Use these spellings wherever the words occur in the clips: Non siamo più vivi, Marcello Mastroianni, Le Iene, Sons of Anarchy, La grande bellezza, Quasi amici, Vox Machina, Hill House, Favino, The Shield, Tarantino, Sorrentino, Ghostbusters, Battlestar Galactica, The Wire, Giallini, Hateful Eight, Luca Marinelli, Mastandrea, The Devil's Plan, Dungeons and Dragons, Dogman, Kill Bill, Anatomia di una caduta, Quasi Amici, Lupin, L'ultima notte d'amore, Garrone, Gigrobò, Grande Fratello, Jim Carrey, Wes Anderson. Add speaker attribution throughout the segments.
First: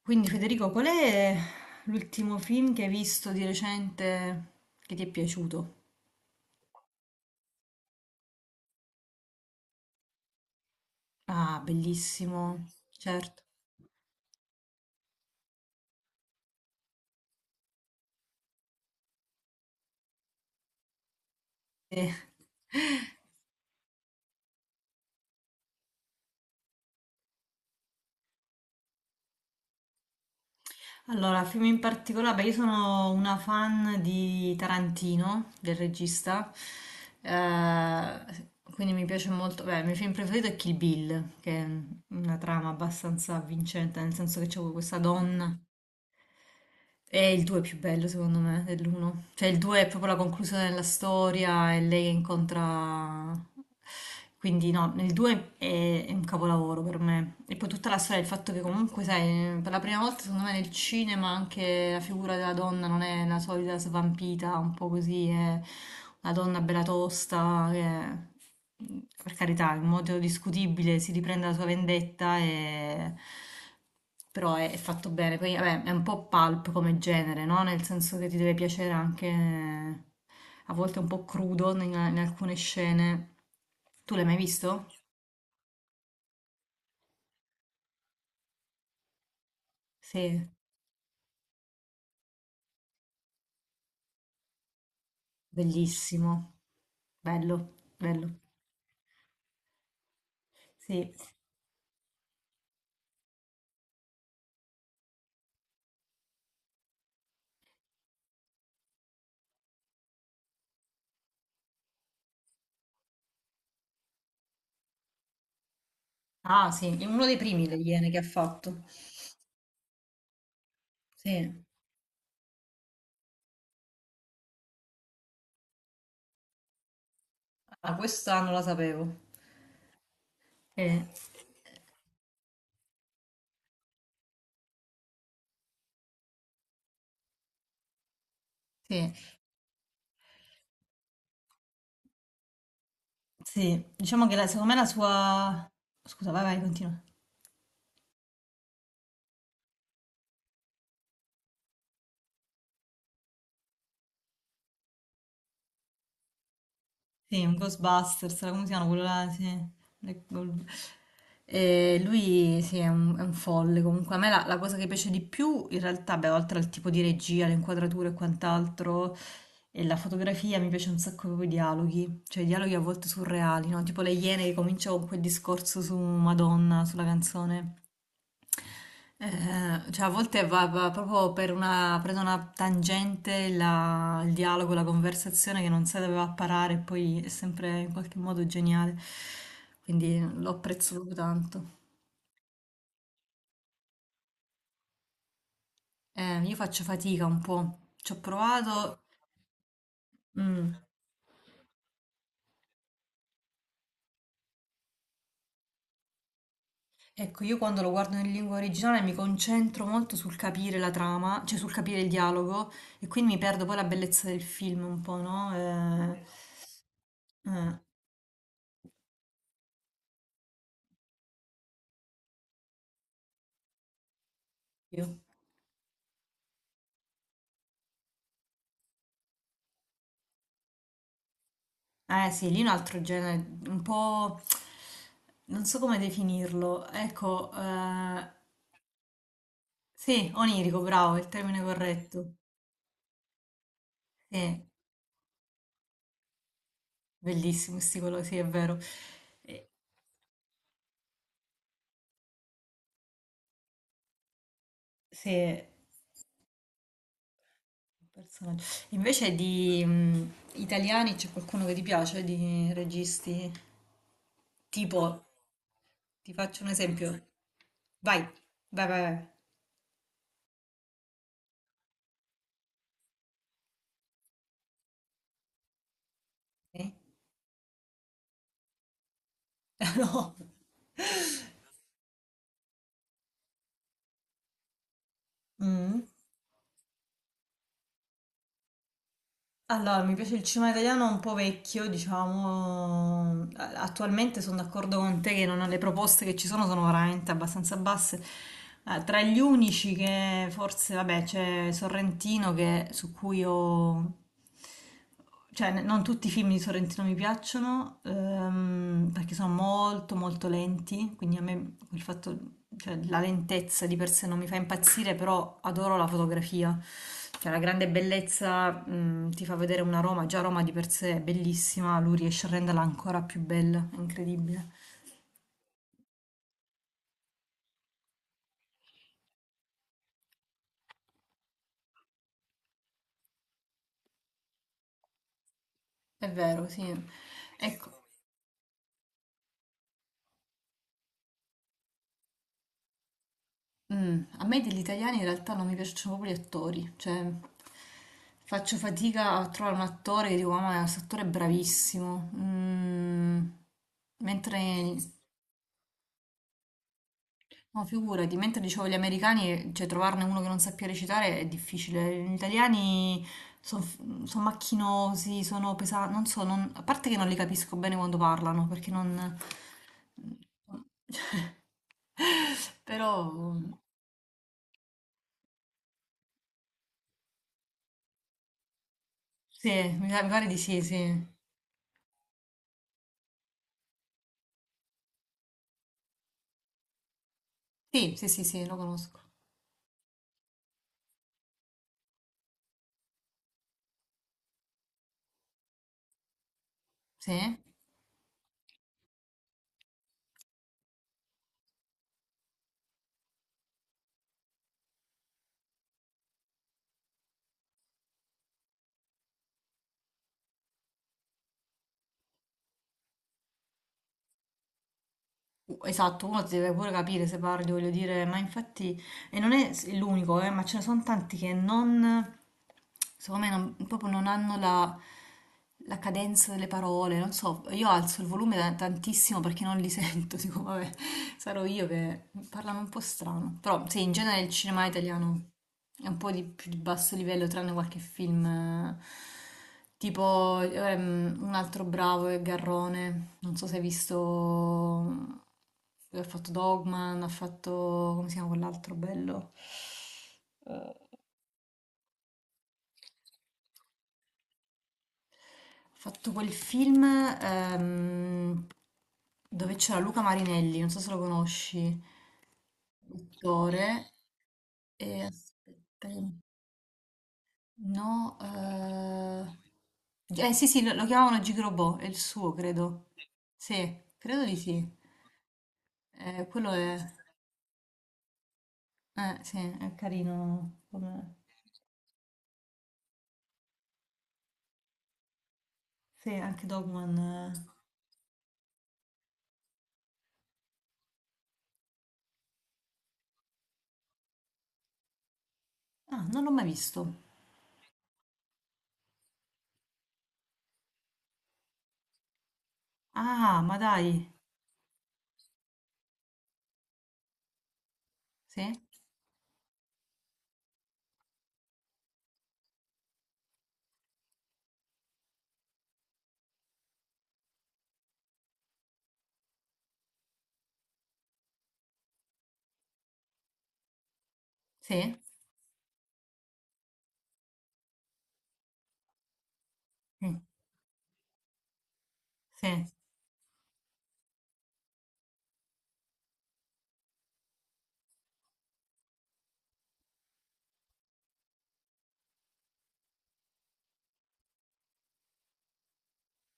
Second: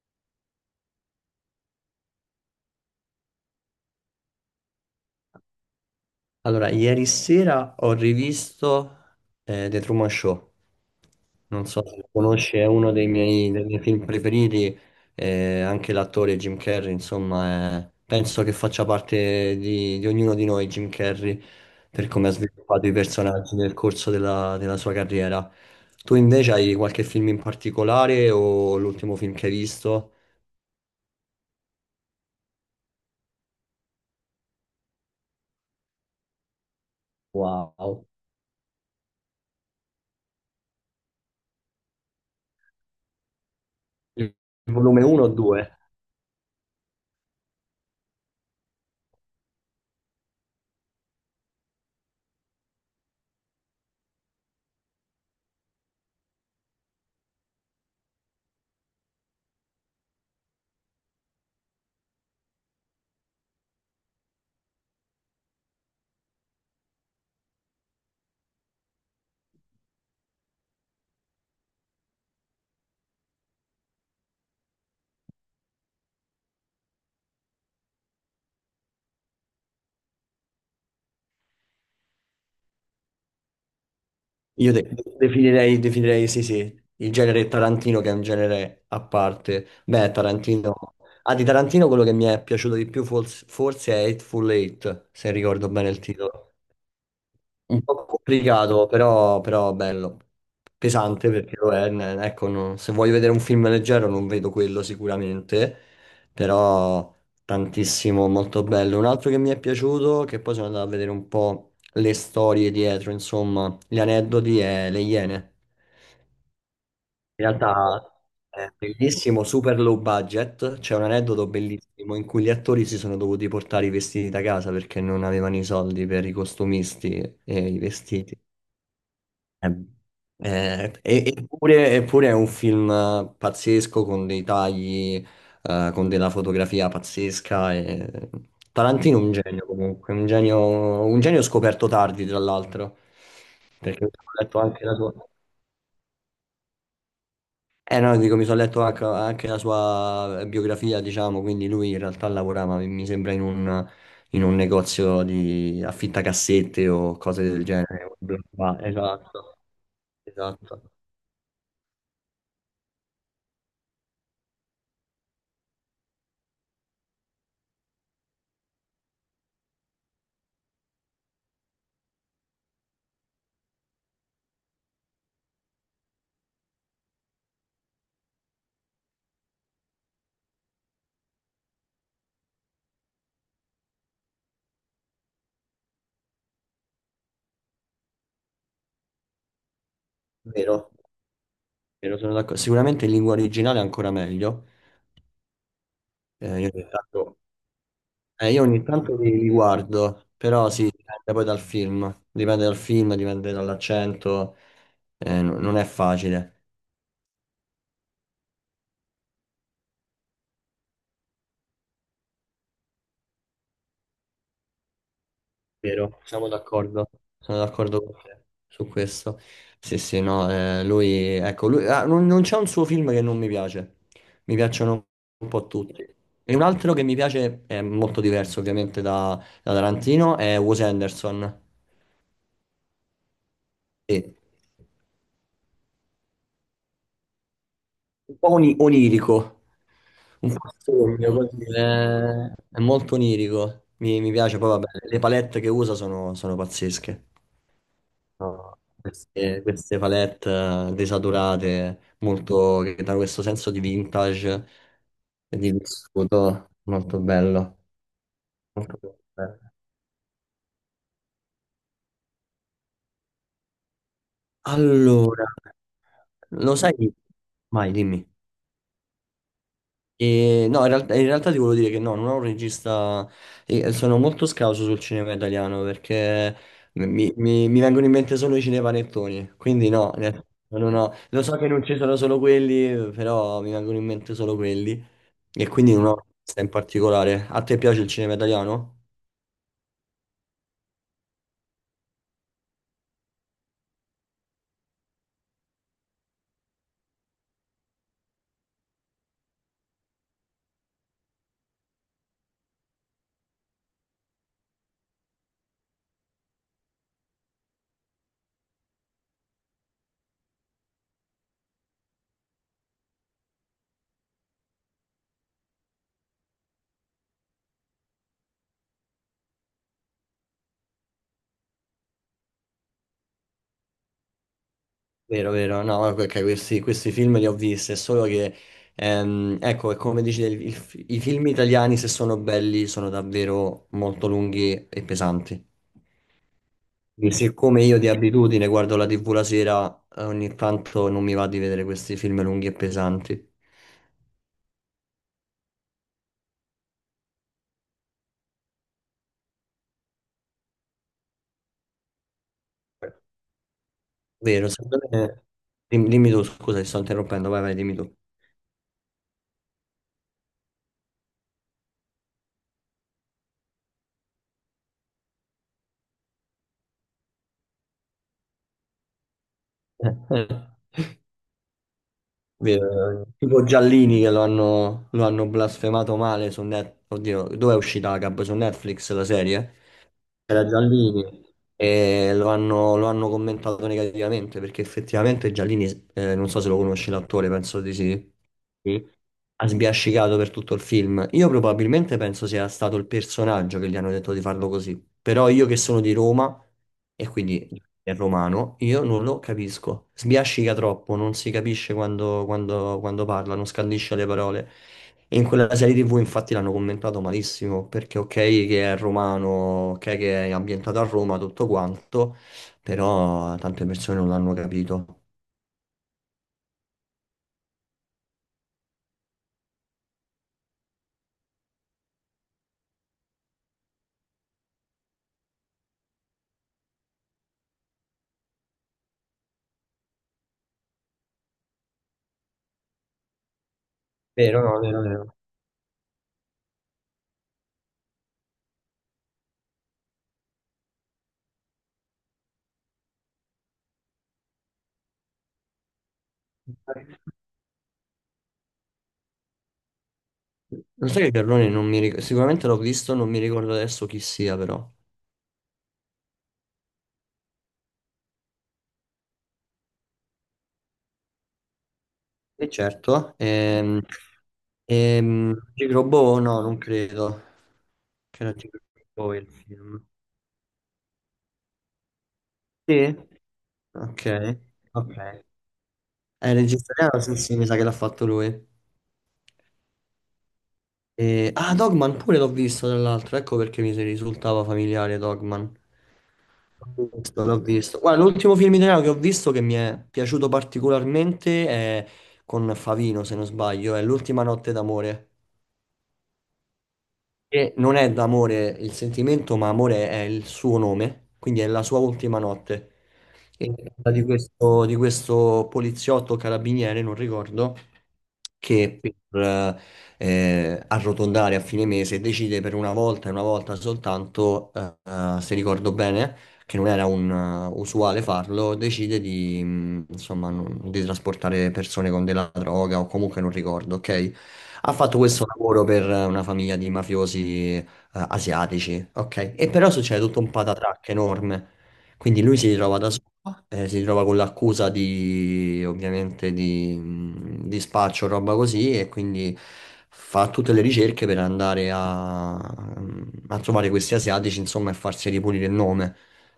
Speaker 1: Quindi Federico, qual è l'ultimo film che hai visto di recente che ti è piaciuto?
Speaker 2: Allora, ieri sera ho rivisto The Truman Show.
Speaker 1: Ah,
Speaker 2: Non so se lo conosci,
Speaker 1: bellissimo,
Speaker 2: è uno dei
Speaker 1: certo.
Speaker 2: miei, dei miei film preferiti. Anche l'attore Jim Carrey, insomma, penso che faccia parte di ognuno di noi, Jim Carrey, per
Speaker 1: Eh.
Speaker 2: come ha sviluppato i personaggi nel corso della sua carriera. Tu invece hai qualche film in particolare o l'ultimo film che hai visto?
Speaker 1: Allora, film in particolare, beh, io sono una fan di Tarantino, del regista,
Speaker 2: Wow.
Speaker 1: eh, quindi mi piace molto. Beh, il mio film preferito è Kill Bill, che è una trama abbastanza avvincente, nel
Speaker 2: Il
Speaker 1: senso che c'è questa
Speaker 2: volume 1 o
Speaker 1: donna.
Speaker 2: 2?
Speaker 1: È il 2 più bello secondo me dell'1. Cioè il 2 è proprio la conclusione della storia e lei incontra... Quindi no, il 2 è un capolavoro per me. E poi tutta la storia, il fatto che comunque, sai, per la prima volta secondo me nel cinema anche la figura della donna non è la solita svampita, un po' così, è una donna bella tosta, che, per carità, in modo discutibile si riprende la sua vendetta, e però è fatto bene. Poi vabbè, è un po' pulp come genere, no? Nel senso che ti deve piacere anche, a volte un po' crudo in alcune scene. Tu l'hai mai
Speaker 2: Io
Speaker 1: visto?
Speaker 2: de- definirei, definirei, sì, sì, il genere Tarantino che è un genere a parte. Beh,
Speaker 1: Sì,
Speaker 2: Tarantino. Ah, di Tarantino quello che mi è piaciuto di più forse è Hateful Eight, se ricordo bene il
Speaker 1: bellissimo,
Speaker 2: titolo.
Speaker 1: bello,
Speaker 2: Un po'
Speaker 1: bello.
Speaker 2: complicato, però bello.
Speaker 1: Sì.
Speaker 2: Pesante perché lo è. Ecco, se voglio vedere un film leggero non vedo quello sicuramente, però tantissimo, molto bello. Un altro che mi è piaciuto, che poi sono andato a vedere un po' le storie dietro, insomma, gli aneddoti è Le Iene.
Speaker 1: Ah, sì, è uno dei
Speaker 2: In
Speaker 1: primi degli Iene
Speaker 2: realtà
Speaker 1: che ha
Speaker 2: è
Speaker 1: fatto.
Speaker 2: bellissimo, super low budget. C'è un aneddoto
Speaker 1: Sì.
Speaker 2: bellissimo in cui gli attori si sono dovuti portare i vestiti da casa perché non avevano i soldi per i costumisti e i
Speaker 1: Ah,
Speaker 2: vestiti.
Speaker 1: questa non la sapevo.
Speaker 2: Eh, eh,
Speaker 1: Eh,
Speaker 2: e- eppure, eppure è un film pazzesco con dei tagli, con della fotografia pazzesca.
Speaker 1: sì,
Speaker 2: Tarantino è un genio comunque, un genio scoperto tardi tra l'altro,
Speaker 1: sì,
Speaker 2: perché mi
Speaker 1: diciamo
Speaker 2: sono
Speaker 1: che
Speaker 2: letto
Speaker 1: secondo me
Speaker 2: anche
Speaker 1: la
Speaker 2: la sua.
Speaker 1: sua... Scusa, vai, vai, continua.
Speaker 2: Eh no, dico, mi sono letto anche, la sua biografia, diciamo, quindi lui in realtà lavorava, mi sembra, in un negozio di affittacassette o cose
Speaker 1: Sì, un
Speaker 2: del genere. Bla,
Speaker 1: Ghostbusters, come si
Speaker 2: bla,
Speaker 1: chiama quello là? Sì.
Speaker 2: esatto,
Speaker 1: Le- col-
Speaker 2: esatto.
Speaker 1: E lui sì, è un folle comunque. A me la cosa che piace di più, in realtà, beh, oltre al tipo di regia, le inquadrature e quant'altro, e la fotografia, mi piace un sacco proprio i dialoghi, cioè i dialoghi a volte surreali, no? Tipo Le Iene, che comincia con quel discorso su Madonna, sulla canzone. Cioè a volte va proprio per una, prende una tangente il dialogo, la conversazione che non si doveva parare, e poi è sempre in qualche modo geniale. Quindi lo
Speaker 2: Vero?
Speaker 1: apprezzo proprio tanto.
Speaker 2: Vero, sono d'accordo. Sicuramente in lingua originale è ancora meglio.
Speaker 1: Io
Speaker 2: Eh, io,
Speaker 1: faccio
Speaker 2: ogni
Speaker 1: fatica
Speaker 2: tanto,
Speaker 1: un po', ci ho
Speaker 2: eh, io ogni
Speaker 1: provato.
Speaker 2: tanto li guardo, però
Speaker 1: Mm.
Speaker 2: sì, dipende poi dal film. Dipende dal film, dipende dall'accento. Non è facile.
Speaker 1: Ecco, io quando lo guardo in lingua originale mi concentro molto sul capire la trama, cioè sul capire il dialogo, e quindi mi perdo poi la bellezza del film un po', no?
Speaker 2: Vero, siamo d'accordo. Sono
Speaker 1: Eh,
Speaker 2: d'accordo con te su questo. Sì, sì, no, lui, ecco, lui, ah, non c'è un suo film che non mi piace. Mi piacciono
Speaker 1: io.
Speaker 2: un po' tutti. E un altro che mi piace, è molto diverso ovviamente da Tarantino, è Wes Anderson.
Speaker 1: Eh sì, lì è un altro genere, un
Speaker 2: Sì.
Speaker 1: po'... non so come definirlo. Ecco,
Speaker 2: Un po' onirico,
Speaker 1: sì,
Speaker 2: un po'
Speaker 1: onirico, bravo, è il
Speaker 2: sogno, così,
Speaker 1: termine corretto.
Speaker 2: è molto onirico, mi piace,
Speaker 1: Sì,
Speaker 2: poi vabbè, le palette che usa sono pazzesche,
Speaker 1: bellissimo, sti colori, sì, è vero.
Speaker 2: No. queste,
Speaker 1: Eh,
Speaker 2: queste palette desaturate, molto, che danno questo senso di vintage,
Speaker 1: sì,
Speaker 2: e
Speaker 1: è
Speaker 2: di vissuto, molto bello,
Speaker 1: un personaggio.
Speaker 2: molto
Speaker 1: Invece
Speaker 2: bello.
Speaker 1: di italiani c'è qualcuno che ti piace, di registi? Tipo,
Speaker 2: Allora,
Speaker 1: ti faccio un
Speaker 2: lo
Speaker 1: esempio.
Speaker 2: sai, vai,
Speaker 1: Vai,
Speaker 2: dimmi.
Speaker 1: vai, vai, vai.
Speaker 2: E, no, in realtà ti volevo dire che no, non ho un regista, e sono molto scarso sul cinema italiano perché
Speaker 1: Eh?
Speaker 2: mi vengono in mente solo i cinepanettoni, quindi no,
Speaker 1: No.
Speaker 2: ne- non ho- lo so che non ci sono solo quelli, però mi vengono in mente solo quelli e quindi non
Speaker 1: Mm.
Speaker 2: ho un regista in particolare. A te piace il cinema italiano?
Speaker 1: Allora, mi piace il cinema italiano un po' vecchio, diciamo. Attualmente sono d'accordo con te che le proposte che ci sono sono veramente abbastanza basse. Tra gli unici che forse, vabbè, c'è Sorrentino su cui ho, cioè, non tutti i film di Sorrentino mi piacciono, perché sono molto molto lenti. Quindi a me il fatto, cioè, la lentezza di per sé non mi fa impazzire, però adoro la fotografia. Cioè, La Grande Bellezza, mm, ti fa vedere una Roma, già Roma di per sé è bellissima, lui riesce a renderla ancora più bella, è incredibile.
Speaker 2: Vero, vero, no, ok, questi film li ho visti, è solo che, ecco, è come dici, i film italiani se sono belli sono davvero molto lunghi e pesanti.
Speaker 1: È vero, sì.
Speaker 2: E siccome io
Speaker 1: Ecco,
Speaker 2: di abitudine guardo la TV la sera, ogni tanto non mi va di vedere questi film lunghi e pesanti.
Speaker 1: mm, a me degli italiani in realtà non mi piacciono proprio gli attori, cioè faccio fatica a trovare un attore che dico, ma questo attore è bravissimo. Mm,
Speaker 2: Vero,
Speaker 1: mentre,
Speaker 2: secondo me. Dimmi, tu, scusa, ti sto interrompendo, vai, vai,
Speaker 1: no,
Speaker 2: dimmi tu.
Speaker 1: figurati, mentre dicevo gli americani, cioè trovarne uno che non sappia recitare è difficile. Gli italiani sono macchinosi, sono pesanti, non so, a parte che non li capisco bene quando parlano, perché non...
Speaker 2: Eh,
Speaker 1: Però,
Speaker 2: Vero, tipo Giallini che lo hanno blasfemato male su Netflix. Oddio, dove è uscita la Gab? Su Netflix la
Speaker 1: sì,
Speaker 2: serie?
Speaker 1: mi pare di
Speaker 2: Era
Speaker 1: sì, sì.
Speaker 2: Giallini. E lo hanno commentato negativamente perché effettivamente Giallini, non so se lo conosci l'attore, penso di
Speaker 1: Sì, sì,
Speaker 2: sì.
Speaker 1: sì, sì, lo
Speaker 2: Sì,
Speaker 1: conosco.
Speaker 2: ha sbiascicato per tutto il film. Io probabilmente penso sia stato il personaggio che gli hanno detto di farlo così. Però io che sono di Roma e
Speaker 1: Sì.
Speaker 2: quindi è romano, io non lo capisco. Sbiascica troppo, non si capisce quando parla, non scandisce le parole. E in quella serie TV infatti l'hanno commentato malissimo, perché ok che è romano, ok che è ambientato a Roma, tutto quanto, però tante persone non l'hanno capito.
Speaker 1: Esatto, uno deve pure capire se parli, voglio dire, ma infatti, e non è l'unico, ma ce ne sono tanti che non, secondo me, proprio non hanno la cadenza delle parole, non so, io alzo il volume tantissimo perché non li sento, dico, vabbè, sarò io, che parlano un po' strano. Però sì, in genere il
Speaker 2: Vero, no,
Speaker 1: cinema
Speaker 2: vero, vero.
Speaker 1: italiano è un po' di più di basso livello, tranne qualche film, tipo un altro bravo è Garrone. Non so se hai visto. Lui ha fatto Dogman, ha fatto... come si chiama quell'altro bello?
Speaker 2: Non so che Carlone non mi ricordo, sicuramente l'ho visto, non mi ricordo adesso chi sia però.
Speaker 1: Ha fatto quel film, dove c'era Luca Marinelli, non so se lo conosci,
Speaker 2: E certo,
Speaker 1: l'attore. E
Speaker 2: Magic
Speaker 1: aspetta.
Speaker 2: Robot no, non credo
Speaker 1: No,
Speaker 2: che era Magic Robot il film.
Speaker 1: sì, sì, lo chiamavano Gigrobò, è il suo, credo.
Speaker 2: Sì?
Speaker 1: Sì,
Speaker 2: Ok,
Speaker 1: credo di sì.
Speaker 2: ok. Il
Speaker 1: Quello
Speaker 2: regista
Speaker 1: è...
Speaker 2: italiano, sì, sì, mi sa che l'ha fatto lui.
Speaker 1: Sì, è carino come...
Speaker 2: Ah, Dogman pure l'ho visto, tra l'altro, ecco perché mi si risultava familiare Dogman.
Speaker 1: Sì, anche
Speaker 2: L'ho
Speaker 1: Dogman...
Speaker 2: visto,
Speaker 1: eh.
Speaker 2: l'ho visto. Guarda, l'ultimo film italiano che ho visto che mi è piaciuto particolarmente è con Favino, se non sbaglio, è L'ultima notte d'amore.
Speaker 1: Ah, non l'ho mai visto.
Speaker 2: Che non è d'amore il sentimento, ma amore è il suo nome, quindi è la sua ultima notte.
Speaker 1: Ah,
Speaker 2: E
Speaker 1: ma dai.
Speaker 2: parla di questo, poliziotto carabiniere, non ricordo,
Speaker 1: Sì?
Speaker 2: che per arrotondare a fine mese decide per una volta e una volta soltanto, se ricordo bene che non era un, usuale farlo, decide di, insomma, di trasportare persone con della droga o comunque non ricordo, ok? Ha
Speaker 1: Sì?
Speaker 2: fatto questo lavoro per una famiglia di mafiosi asiatici, ok? E però succede
Speaker 1: Sì,
Speaker 2: tutto un patatrac enorme. Quindi lui si
Speaker 1: sì,
Speaker 2: ritrova da solo, si ritrova con l'accusa di, ovviamente, di spaccio, roba così, e quindi fa tutte le ricerche per andare mm, a trovare questi asiatici, insomma, e farsi ripulire il nome.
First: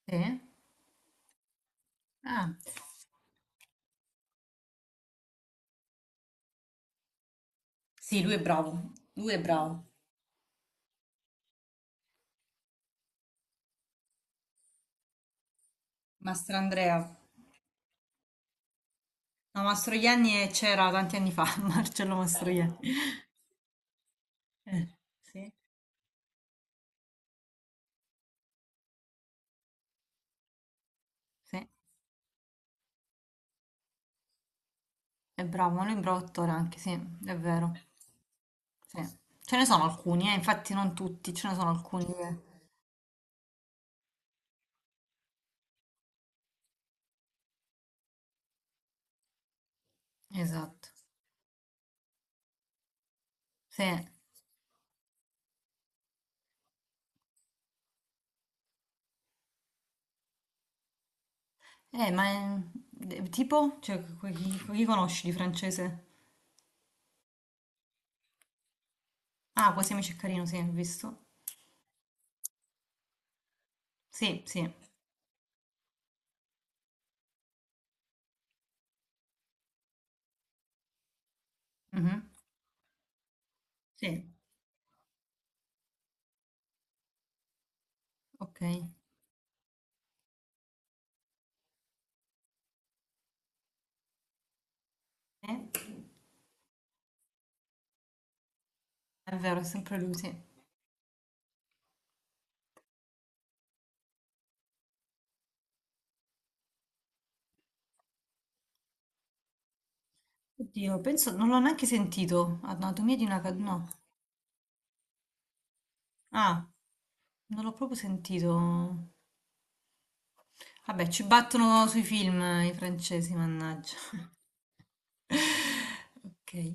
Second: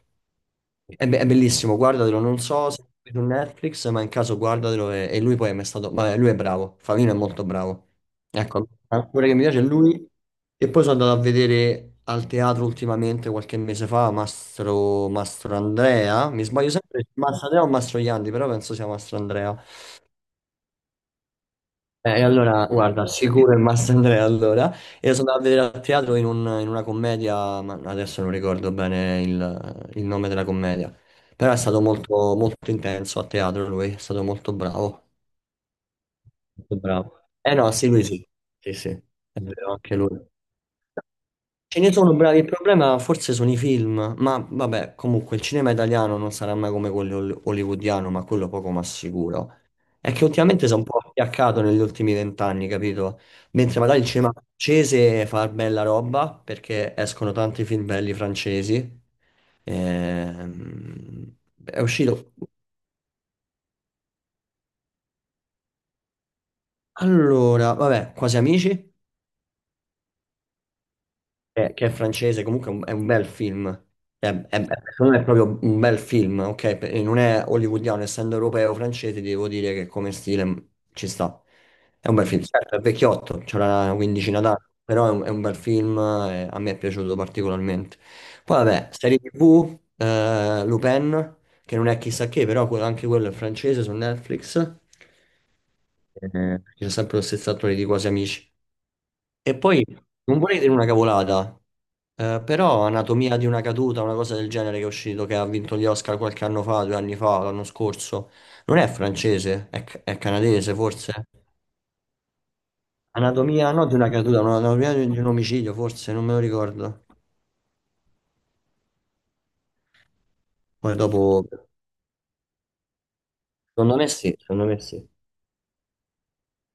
Speaker 1: sì.
Speaker 2: È bellissimo, guardatelo, non
Speaker 1: Ah,
Speaker 2: so se è su Netflix, ma in caso guardatelo e lui poi è mai stato, vabbè, lui è bravo, Favino è molto bravo.
Speaker 1: sì, lui è
Speaker 2: Ecco,
Speaker 1: bravo.
Speaker 2: l'attore
Speaker 1: Lui
Speaker 2: che
Speaker 1: è
Speaker 2: mi piace è
Speaker 1: bravo.
Speaker 2: lui e poi sono andato a vedere al teatro ultimamente, qualche mese fa, Mastro Andrea, mi
Speaker 1: Mastro
Speaker 2: sbaglio
Speaker 1: Andrea.
Speaker 2: sempre, Mastro Andrea o Mastro Iandi, però penso sia Mastro Andrea.
Speaker 1: No, Mastroianni, c'era tanti anni fa, Marcello
Speaker 2: E allora,
Speaker 1: Mastroianni.
Speaker 2: guarda, sicuro il Mastandrea allora.
Speaker 1: Eh,
Speaker 2: Io sono andato a
Speaker 1: sì,
Speaker 2: vedere al teatro in una commedia, ma adesso non ricordo bene il nome della commedia. Però è
Speaker 1: sì.
Speaker 2: stato molto, molto intenso a teatro lui, è stato molto bravo.
Speaker 1: È bravo, un libro d'autore
Speaker 2: Molto
Speaker 1: anche, sì,
Speaker 2: bravo.
Speaker 1: è
Speaker 2: Eh no,
Speaker 1: vero.
Speaker 2: sì, lui sì. Sì, sì,
Speaker 1: Sì.
Speaker 2: è
Speaker 1: Ce ne
Speaker 2: vero,
Speaker 1: sono
Speaker 2: anche lui.
Speaker 1: alcuni, infatti non tutti, ce ne sono
Speaker 2: Ce ne
Speaker 1: alcuni.
Speaker 2: sono bravi, il problema forse sono i film, ma vabbè, comunque il cinema italiano non sarà mai come quello hollywoodiano, ma quello poco ma sicuro. È che ultimamente si è un
Speaker 1: Esatto.
Speaker 2: po' appiaccato negli ultimi vent'anni, capito? Mentre
Speaker 1: Sì.
Speaker 2: magari il cinema francese fa bella roba perché escono tanti film belli francesi. Ehm, è
Speaker 1: Ma
Speaker 2: uscito.
Speaker 1: tipo, cioè, chi, chi conosci di francese?
Speaker 2: Allora, vabbè, Quasi Amici.
Speaker 1: Ah, Quasi Amici è carino, sì, ho visto.
Speaker 2: Che è francese, comunque è un bel film.
Speaker 1: Sì, sì.
Speaker 2: Secondo me è proprio un bel film, ok? Non è hollywoodiano, essendo europeo francese, devo dire che come stile ci sta. È un bel
Speaker 1: Mhm.
Speaker 2: film, certo, è vecchiotto, c'era una
Speaker 1: Sì,
Speaker 2: quindicina d'anni, però è un bel film, a me è piaciuto particolarmente. Poi
Speaker 1: ok.
Speaker 2: vabbè, serie TV, Lupin, che non è chissà che, però anche quello è francese su Netflix.
Speaker 1: Eh,
Speaker 2: C'è sempre lo stesso attore di Quasi Amici.
Speaker 1: è
Speaker 2: E
Speaker 1: vero, è
Speaker 2: poi
Speaker 1: sempre lui, sì.
Speaker 2: non vorrei dire una cavolata, però Anatomia di una caduta, una cosa del genere che è uscito, che ha vinto gli Oscar qualche anno fa, 2 anni fa, l'anno scorso, non è francese, è canadese
Speaker 1: Oddio,
Speaker 2: forse.
Speaker 1: penso, non l'ho neanche sentito. Anatomia di una caduta.
Speaker 2: Anatomia, no,
Speaker 1: No.
Speaker 2: di una caduta, no, anatomia di un omicidio forse, non me lo
Speaker 1: Ah,
Speaker 2: ricordo.
Speaker 1: non l'ho proprio sentito.
Speaker 2: Poi
Speaker 1: Vabbè, ci
Speaker 2: dopo,
Speaker 1: battono sui film, i francesi, mannaggia.
Speaker 2: secondo me sì, secondo me sì.
Speaker 1: Okay.